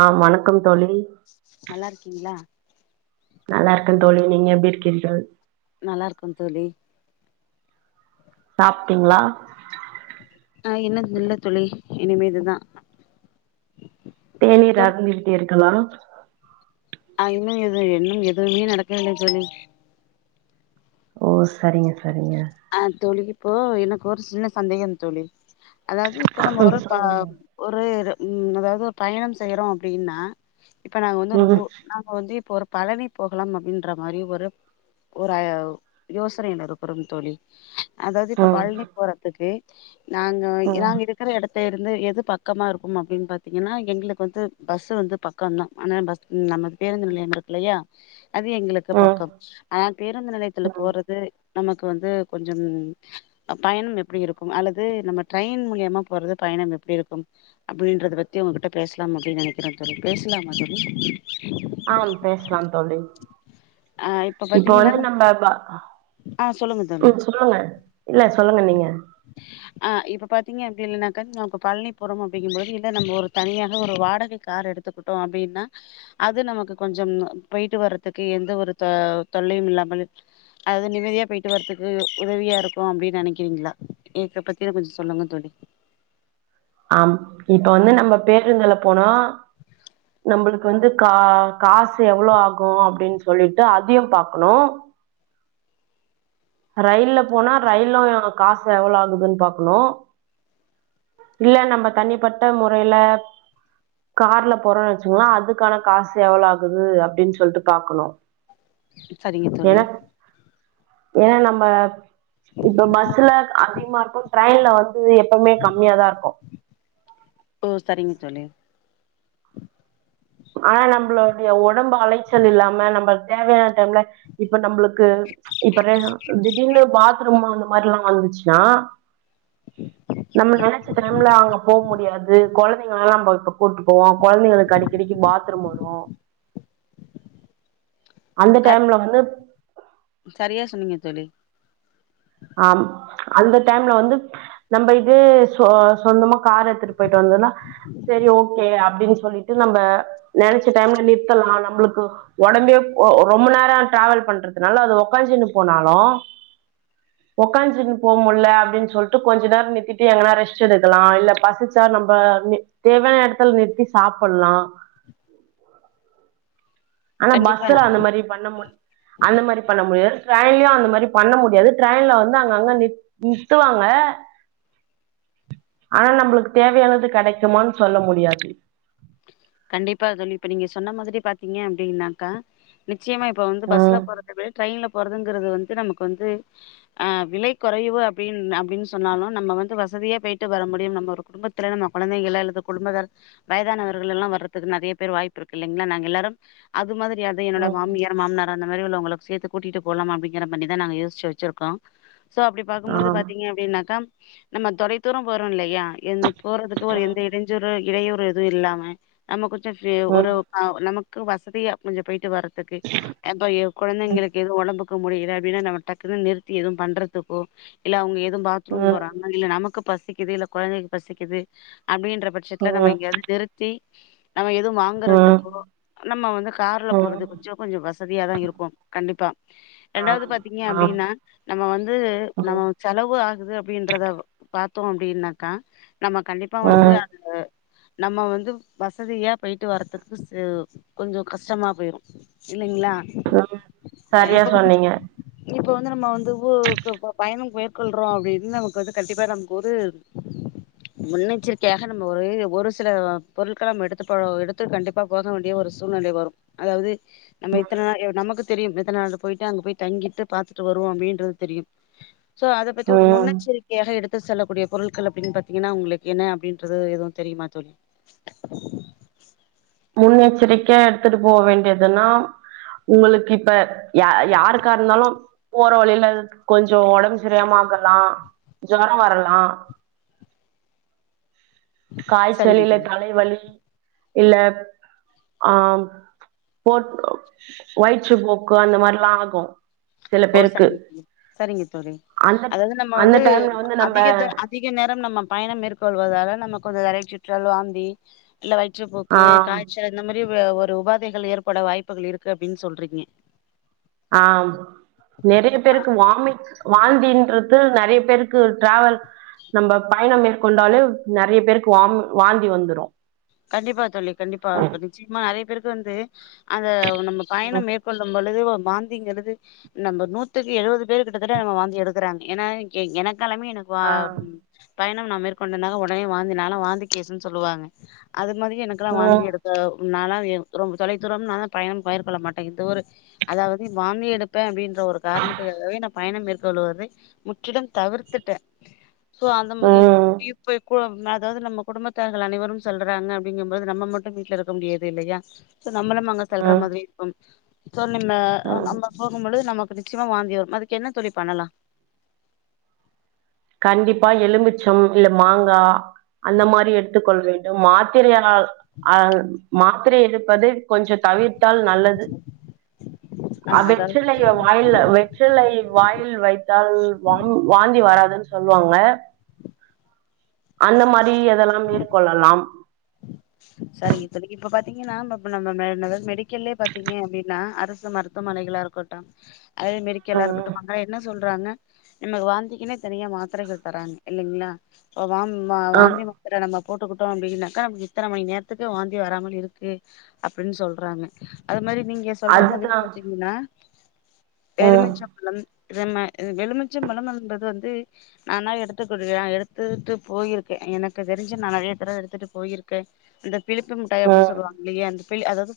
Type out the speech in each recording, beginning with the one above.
ஆ வணக்கம் தோழி நல்லார்க்கீங்ளா நல்லார்க்கே தோழி நீங்க எப்டி இருக்கீர்கள் நல்லார்க்கே தோழி சாப்ட்டீங்ளா ஆ இன்னு இல்ல தோழி இனிமேதுதா தேநீர் தோழி அருந்தி விட்டீர்களா அ இன்னு எது இன்னும் எதுவுமே நடக்கவில்லை தோழி ஓ சரிங்க சரிங்க ஆ தோழி இப்போ எனக்கு ஒரு சின்ன சந்தேகம் தோழி அதாவ்து இப்போ நம்ம ம் ஒரு ப சொல்லுங்க ஒரு எதோ ம் அதாவ்து ஒரு பயணம் செய்யறோ அப்டினா இப்ப நாங்க வந்து ஒரு ம் ஊ நாங்க வந்து இப்ப ஒரு பழனி போகலாம் அப்டின்ற மாரி ஒரு ஒரு ஆய்வ் யோசனைலிருக்கறம் தோழி அதாவ்து இப்ப ம் பழ்னி போறதுக்கு நாங்க ம் நாங்க இருக்கிற எடத் துலருந்து எது பக்கமாக இருக்கும் அப்டின் பாத்தீங்கன்னா எங்களுக்கு வந்து பஸ்ஸு வந்து பக்கந்தா ஆனா பஸ் நமது பேருந்து நிலையம் இருக்கில்லையா அது எங்களுக்கு ம் பக்கம் ஆனா பேருந்து நிலையத்துல ம் போறது நமக்கு வந்து கொஞ்சம் பயணம் எப்டி இருக்கும் அல்லது நம்ம ட்ரைன் மூலியமா போறது பயணம் எப்டி இருக்கும் அப்டின்றத பத்தி உங்கிட்ட பேஸ்லாம் அப்டின் நெனைக்கிறே தோழி பேஸ்லாமா தோழி ஆ பேஸ்லாம் தோழி இப்ப வந்து நம்ம பா அ ஆஹ் சொல்லுங்க தோழி ம் சொல்லுங்க இல்ல சொல்லுங்க நீங்க ஆ இப்போ பாத்தீங்க அப்டி இல்லனாக்கா நா இப்ப பழ்னி போறோம் அப்டிங்கும்பொழுது இல்ல நம்ம ஒரு தனியாக ஒரு வாடகை கார் எடுத்துக்குட் டோ அப்டினா அது நமக்கு கொஞ்சம் போய்ட்டு வரத் துக்கு எந்த ஒரு த தொல்லையும் இல்லாமல் அது நிம்மதியா போய்ட்டு வரத்துக்கு உதவியா இருக்கு அப்டின் நெனைக்கிறீங்ளா ஈக்க பத்தி எனக் கொஞ்ச சொல்லுங்க தோழி ஆம் இப்ப வந்து நம்ம பேருந்துல போனா நம்பளுக்கு வந்து கா காசு எவ்ளோ ஆகு அப்டின் சொல்லிட்டு அதையு பாக்கணு ரயில்ல போனா ரயில்லு காசு எவளோ ஆகுதுன் பாக்கணு இல்ல நம்ப தனிப்பட்ட முறைல கார்ல போறோன் வெச்சுங்ளே அதுக்கான காசு எவளோ ஆகுது அப்டின் சொல்ட்டு பாக்கணு சரிங்க தோழி ஏன்னா ஏன்னா நம்ப இப்ப பஸ்ல அதிகமா இருக்கு ட்ரெயின்ல வந்து எப்பமே [unintelligible] ஓ சரிங்க தோழி ஆனா நம்பளுடைய ஒடம்பு அலைச்சல் இல்லாம நம்ப தேவையான டைம்ல இப்ப நம்ளுக்கு இப்ப திடீர்னு பாத்ரூமு அந் மாரிலா வந்துச்சுன்னா நம்ம நெனைச்ச டைம்ல அங்க போ முடியாது கொழந்தைங்க எல்லா நம்ப இப்ப கூட்டு போவோ கொழந்தைங்களுக்கு அடிக்கடிக்கி பாத்ரூம் வரு அந்த க டைம்ல வந்து சரியா சொன்னீங்க தோழி ஆம் அந்த டைம்ல வந்து நம்ம இதே சொந்தமா கார் எத்துட்டு போயிட்டு வந்தன்னா செரி ஓகே அப்டின்னு சொல்லிட்டு நம்ப நெனைச்ச டைம்ல நிறுத்தலா நம்பளுக்கு ஒடம்பே ரொம்ப நேரோ டிராவல் பண்றதுனால அது உக்காசின்னு போனாலு உக்காச்சின்னு போக முடில அப்டின்னு சொல்லிட்டு கொஞ்ச நேர நித்திட்டு எங்கன்னா ரெஸ்ட் எடுக்கலா இல்ல பசிச்சா நம்ப தேவையான எடத்துல நிறுத்தி சாப்பல்லா ஆனா கண்டிப்பா பஸ்சுல அந்த மாரி பண்ண மு அந்த மாரி பண்ண முடியாது டிரெய்ன்லயு அந்த மாரி பண்ண முடியாது ட்ரெய்ன்ல வந்து அங்க நிருத்துவாங்க ஆனா நம்பளுக்கு தேவையானது கெடைக்குமான்னு சொல்ல முடியாது கண்டிப்பா தோழி இப்ப நீங்க சொன்ன மாதிரி பாத்தீங்க அப்டின்னாக்கா நிச்சயமா இப்ப வந்து பஸ்ல ம் போறது விட ட்ரெயின்ல போறதுங்கிறது வந்து நமக்கு வந்து ஆ விலை கெறைவு அப்டின்னு அப்டின்னு சொன்னாலு நம்ம வந்து வசதியே போயிட்டு வர முடியு நம்ம ஒரு குடும்பத் தில கொழந்தைகள அல்லது [unintelligible] வயதானவர் ல்லா வர்றதுக்கு நெறைய பேர் வாய்ப்பு இருக்கு இல்லிங்களா நாங்க எல்லாரு அது மாதிரி அத்தா என்னோட ம் மாமியார் மாமனார் அந்த மாரி உள்ளவங்கள சேத்து கூட்டிட்டு போலா அப்டிங்கிற மாரிதா நாங்க யோசிச்சி வெச்சிருக்கோ சோ அப்டி பாக்கு போது ஆம் பாத்தீங்க அப்டின்னாக்கா நம்ம தொலை தூர போறோ இல்லயா போறதுக்கு ஒரு எந்த இடைஞ்சொரு இடையூறு எது இல்லாம நம்ம கொஞ்சோ ம் ஒரு ம் ஆ நமக்கு வசதியா கொஞ்சோ போயிட்டு வர்றதுக்கு அப்ப கொழந்தைங்களுக்கு எது ஒடம்புக்கு முடில அப்டின்னா நம்ம டக்குனு நிறுத்தி எது பண்றதுக்கோ இல்ல அவங்க எது பாத்ரூம் ம் போறாங்க இல்ல நமக்கு பசிக்குது இல்ல கொழந்தைக்கு பசிக்குது அப்டின்ற பட்சத்தில நம்ம ம் எங்கயாவது நிறுத் தி நம்ம எது ம் வாங்குறதுக்கோ நம்ம வந்து கார்ல ம் போறது கொஞ்ச கொஞ்சோ வசதியாதா இருக்கு கண்டிப்பா இரண்டாவது ஆம் பாத்தீங்க ஆம் அப்டின்னா நம்ம வந்து நம்ம ம் செலவு ஆகுது அப்டின்றத பாத்தோ அப்டின்னாக்கா நம்ம கண்டிப்பா ம் வந்து ம் அந்த நம்ம வந் து வசதியா போயிட்டு வர்றதுக்கு கொஞ்சோ கஷ்டமா போயிரு இல்லிங்ளா ஆ சரியா இப்ப வந்து சொன்னீங்க இப்ப வந்து நம்ம வந்து [unintelligible] பயணம் மேற்கொள்றோ அப்டின்னு நமக்கு வந்து கண்டிப்பா நமக்கு ஒரு முன்னெச்சரிக்கையாக நம்ம ஒரு ஒரு சில பொருட்கள நம்ம எடுத்து போ எடுத்து கண்டிப்பாக போக வேண்டிய ஒரு சூழ்நிலை வரு அதாவது நம்ம இத்தன [unintelligible] நமக்கு தெரியு எத்தன நாள் போயிட்டு அங்க போய் தங்கிட்டு பாத்திட்டு வருவோ அப்டின்றது தெரியு சோ அத பத்தி ஒரு ம் முன்னெச்செரி கியா எடுத்து செல்லக்கூடிய பொருட்கள் அப்டின்னு பாத்தீங்ன்னா உங்களுக்கு என்ன அப்டின்றது எதுவு தெரியுமா தோழி முன்னெச்சரிக்கையா எடுத்துட்டு போ வேண்டியதுனா உங்களுக்கு இப்ப அ யா யாருக்கா இருந்தாலு போற வழிலக்கு கொஞ்சோ உடம்பு சரியமாகலா ஜுரோ வரலா காய்ச்சல் சரிங்க இல்ல தோழி தலைவலி இல்ல ஆம் போட்ரோ வயிற்றுப்போக்கு அந்த மாரிலா ஆகு சில ஓ பேருக்கு சரிங்க தோழி அந்த அந்த டைம்ல வந்து நம்ம அதிக நேரோ நம்ம பயணோ மேற்கொள்வதால நம்ம கொஞ்சோ தலை சுற்றல் வாந்தி இல்ல ஆ வயிற்றுப்போக்கு காய்ச்சல் இந்த மாரி வ ஒரு உபாதைகள் ஏற்பட வாய்ப்புகள் இருக்கு அப்டின்னு சொல்றங்க ஆம் நெறைய பேருக்கு வாமி்ட் வாந்தின்றது நெறைய பேருக்கு ட்ராவல் நம்ப பயணம் மேற்கொண்டாலே நெறைய பேருக்கு வாம் வாந்தி வந்துரு கண்டிப்பா தோழி கண்டிப்பா நிச்சயமா நெறைய பேருக்கு வந்து அந்த நம்ம பயணம் ம் மேற் கொல்லும் பொழுதுதோ வாந்திங்கிறது நம்ம நூத்துக்கு எழுபது பேர் கிட்டத்தட்ட நம்ம வாந்து எடுக்கறாங்க ஏனா எனக்கெல்லாமே எனக் ஆ வாம் பயணம் நா மேற்கொண்டேனாங்க உடனே வாந்தினால நாலா வாந்த கேசன்னு சொல்லுவாங்க அது மாதிரி எனக்கெல்லா வாந்தி ம் எடுத்த நானாலா ரொம்ப தொலைதூரம் நால தா பயணம் பயிர்கொள்ள மாட்ட இது ஒரு அதாவது வாமி எடுப்ப அப்டின் ஒரு காரணத்துக்காகவே நா பயணோ மேற்கொள்வதை முற்றிலும் தவிர்த்திட்ட சோ அந்தமறியே ம் இப்பே குலம் அதாவது நம்ம குடும்பத்தார்கள் அனைவரும் சொல்றாங்க அப்டிங்கும்போது நம்ம மட்டு வீட்ல இருக்க முடியாது இல்லயா சோ நம்மளு அங்க செல்ற ம் மாறி இருக்கும் சோர் நிம்ம ஆ ம் நம்ப போகும்பொழுது நமக்கு நிச்சயமா வாந்தி வரு அதுக்கு என்ன தோழி பண்ணலா கண்டிப்பா எலுமிச்சம் இல்ல மாங்கா அந்த மாரி எடுத்துக்கொள்ள வேண்டும் மாத் தெரி ஆனால் அ அது மாத்திரை எடுப்பது கொஞ்சோ தவிர்த்தால் நல்லது அ அவ் அதாவது வெற்றிலையோவோ வாயில்ல வெற்றிலை வாயில் வைத்தால் வாம் வாந்தி வராதுன்னு சொல்லுவாங்க அந்த மாறி எதெல்லா மேற்கொள்ளலாம் சரிங்க தோழி இப்ப பாத்தீங்கன்னா நம்ம [unintelligible] மெடிக்கல்லே பாத்தீங்க அப்டின்னா அரசு மருத்துவமனைகளா இருக்கு கொட்டம் அதே மாரி எல்லாரு ம் இருகட்டுப்பாங்க என்ன சொல்றாங்க நமக்கு வாந்திக்கனே தனியா மாத்திரைகள் தராங்க இல்லங்ளா இப்ப வாம்ம ஆ வாந்தி மாத்தர நம்ம போட்டுக்கிட்டோ அப்டின்னாக்க அப்டி எத்தன மணி நேரத்துக்கு வாந்தி வராமல் இருக்கு அப்டின்னு சொல்றாங்க அது மாறி நீங்க சொல்ற மாறி அதுதான் பாத்தீங்கன்னா ம் எலுமிச்சம்பழம் ரம்ம வெலுமிச்ச பழம் என்பது வந்து நானா எடுத்து குடுக்குற எடுத்துட்டு போயிருக்கே எனக்கு தெரிஞ்ச நா நறைய தடவ எடுத்துட்டு போயிர் க அந்த பிளிப்பு முட்டாய் அப்டி ம் சொல்லுவாங்க இல்லயே அந்த பில்லு அதாவது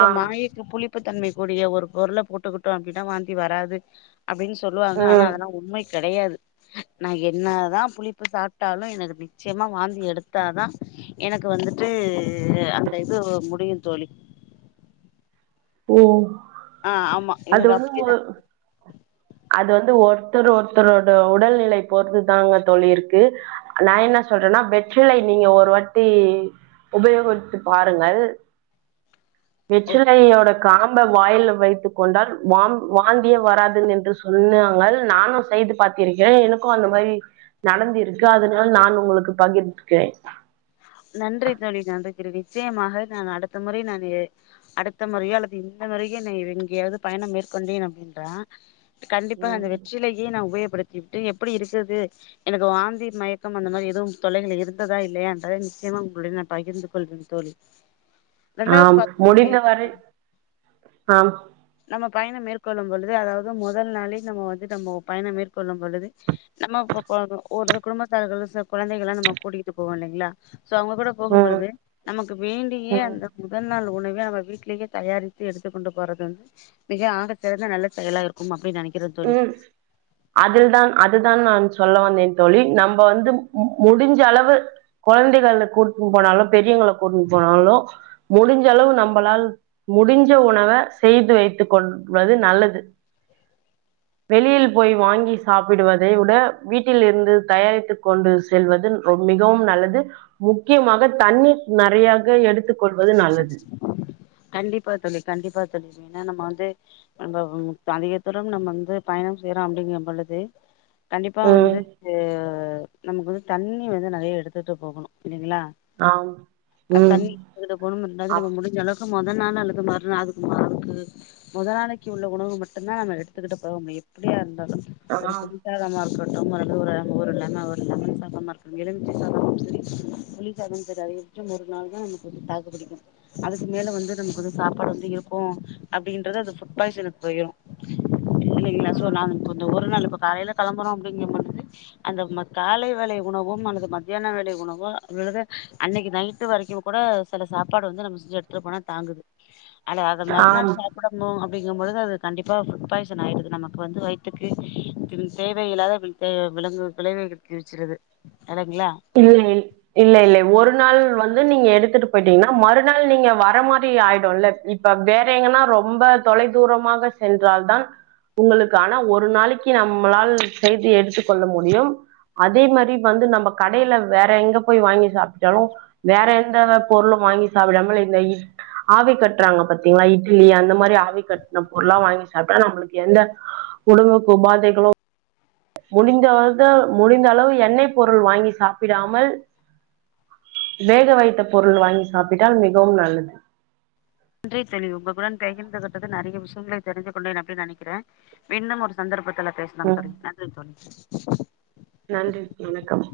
ஆ மாய் புளிப்புத்தன்மை கூடிய ஒரு பொருள போட்டுக்கிட்டோ அப்டின்னா வாந்தி வராது அப்டின்னு சொல்லுவாங்க ஆனா ம் அதெல்லா உண்மை கெடையாது நா என்னதா புளிப்பு சாப்டாலு எனக்கு நிச்சயமா வாந்தி எடுத்தாதா எனக்கு வந்துட்டு அந்த இது முடியு தோழி ஓ ஆ ஆமா அது எனக்கு வந்து மூவ அப்டிதா அது வந்து ஒருத்தர் ஒருத்தரோட உடல்நிலை போறுதுதாங்க தோழி இருக்கு நா என்ன சொல்றனா வெற்றிலை நீங்க ஒருவாட்டி உபயோகத்து பாருங்கள் வெற்றிலை யோட காம்ப வாயில வைத்து கொண்டால் வா வாந்தியே வராது என்று சொன்னாங்கள் நானும் செய்து பாத்து இருக்கிறேன் எனக்கு அந்த மாறி நடந்த இருக்கு அதனால் நான் உங்களுக்கு பகிர்க்கிறேன் நன்றி தோழி நன்றி நிச்சயமாக நான் அடுத்த முறை நான் அடுத்த முறையோ அல்லது இந்த முறையே நீ எங்கேயாவது பயணம் மேற்கொண்டேன் அப்டின்றான் கண்டிபா ம் அந்த வெற்றிலேயே நான் உபயோகப்படுத்தி விட்டு எப்டி இருக்குது எனக்கு வாந்தி மயக்கம் அந்த மாதிரி எதுவு தொல்லைகள் இருந்ததா இல்லயான் நிச்சயமா உங்களுடன் நான் பகிர்ந்து கொள்வேன் தோழி ரெண்டாவது ஆம் பாத்தோம் அப்டின்னா முடிந்தவரை க ஆம் நம்ம பயணம் மேற்கொள்ளும் பொழுது அதாவது முதல் நாளே நம்ம வந்து நம்ம பயணம் மேற்கொள்ளும் பொழுது நம்ம இப்ப ஒரு குடும்பத்தார்கள் சில குழந்தை எல்லாம் நம்ம கூட்டிகிட்டு போவோம் இல்லைங்களா சோ அவங்க கூட ம் போகும்போழுது நமக்கு வேண்டியே ம் அந்த முதல் நாள் உணவே அவ வீட்லயே தயாரித்து எடுத்துக் கொண்டு போறது வந்து மிக ஆக சிறந்த நல்ல செயலா இருக்கும் அப்படின்னு நினைக்கிறேன் தோழி அதில் தான் அதுதான் நான் சொல்ல வந்தேன் தோழி நம்ம வந்து முடிஞ்ச அளவு குழந்தைகள கூட்டுன்னு போனாலும் பெரியவங்கள கூட்டின்னு போனாலோ முடிஞ்சளவு நம்மளால் முடிஞ்ச உணவ செய்து வைத்து கொள்வது நல்லது வெளியில் போய் வாங்கி சாப்பிடுவதை விட வீட்டில் இருந்து தயாரித்து கொண்டு செல்வது ரொ மிகவும் நல்லது முக்கியமாக தண்ணீர் நிறையாக எடுத்துக்க கொள்வது நல்லது கண்டிபா தோழி கண்டிபா தோழி ஏன்னா நம்ம வந்து நம்ம அதிக தூரம் நம்ம வந்து பயணம் செய்றோம் அப்டிங்கம் பொழுது கண்டிபா ம் வந்து நமக்கு வந்து தண்ணி வந்து நிறைய எடுத்துட்டு போகணும் இல்லங்களா ஆம் அ ம் தண்ணி அதுல போனு ரெண்டாவது நம்ம அப் முடிஞ்ச அளவுக்கு முதல் நாள் அல்லது மறுநாள் அதுக்கு மா இருக்கு முத நாளைக்கு உள்ள உணவு மட்டுதான் நம்ம எடுத்துகிட்டு போவ முடியும் எப்டியா இருந்தாலும் ஒரு பு ஆம் ளி சாதமா இருக்கட்டும் ஒரு ஒரு லெம ஒரு லெமன் சாதமா இருக்கட்டும் எலுமிச்ச சாதமும் சரி லெமன் சோறு அது ஒரு நாள் தான் நமக்கு தாக்கு பிடிக்கும் அதுக்கு மேல வந்து நமக்கு வந்து சாப்பாடு வந்து இரு க்கும் அப்டின்றது அது ஃபுட் பாய்சனுக்கு போயிரும் இல்லைங்களா சோ நான் கொஞ்சம் ஒரு நாள் இப்ப காலையில கிளம்புறோம் அப்டிங்கம் பொழுது அந்த காலை வேலை உணவும் அல்லது மத்தியான வேலை உணவோ அல்லது அன்னைக்கு நைட்டு வரைக்கும் கூட சில சாப்பாடு வந்து நம்ம செஞ்ச எடுத்துட்டு போனா தாங்குது அல்ல அத ஆம் மறுநள் ச டமும் அப்டிங்கும் பொழது அது கண்டிபா ஃபுட் பாய்சன் ஆயிடுது நமக்கு வந்து வயித்துக்கு இது தேவ இல்லாத இப்ப விலங் விளைவக வச்சிருது இலைங்களா இல்லை இல்ல இல்ல ஒரு நாள் வந்து நீங்க எடுத்துட்டு போயிட்டீங்கன்னா மறுநாள் நீங்க வர மாறி ஆயிடும்ல்ல இப்ப வேற எங்கன்னா ரொம்ப தொலைதூரமாக சென்றால்தான் உங்களுக்கான ஒரு நாளைக்கு நம்மளால் செய்தி எடுத்து கொள்ள முடியும் அதே மாறி வந்து நம்ப கடையில வேற எங்க போய் வாங்கி சாப்ட்டாலும் வேற எந்த பொருளும் வாங்கி சாப்பிடாமல் இந்த ஆவி கட்றாங்க பாத்தீங்களா இட்லி அந்த மாதிரி ஆவி கட்டு பொருளாம் வாங்கி சாப்ட்டா நம்மளுக்கு எந்த உடம்புக்கு உபாதைகளும் முடிந்தது முடிந்த அளவு எண்ணெய் பொருள் வாங்கி சாப்பிடாமல் வேக வைத்த பொருள் வாங்கி சாப்பிட்டால் மிகவும் நல்லது நன்றி தோழி உங்களுடன் பகிர்ந்து கொண்ட நிறைய விஷயங்கல தெரி்ந்து கொண்டேன் அப்டின்னு நெனைக்கிறேன் மீண்டும் ஒரு சந்தர்ப்பத்துல பேசலாம் ம் தோழி நன்றி தோழி நன்றி வணக்கம்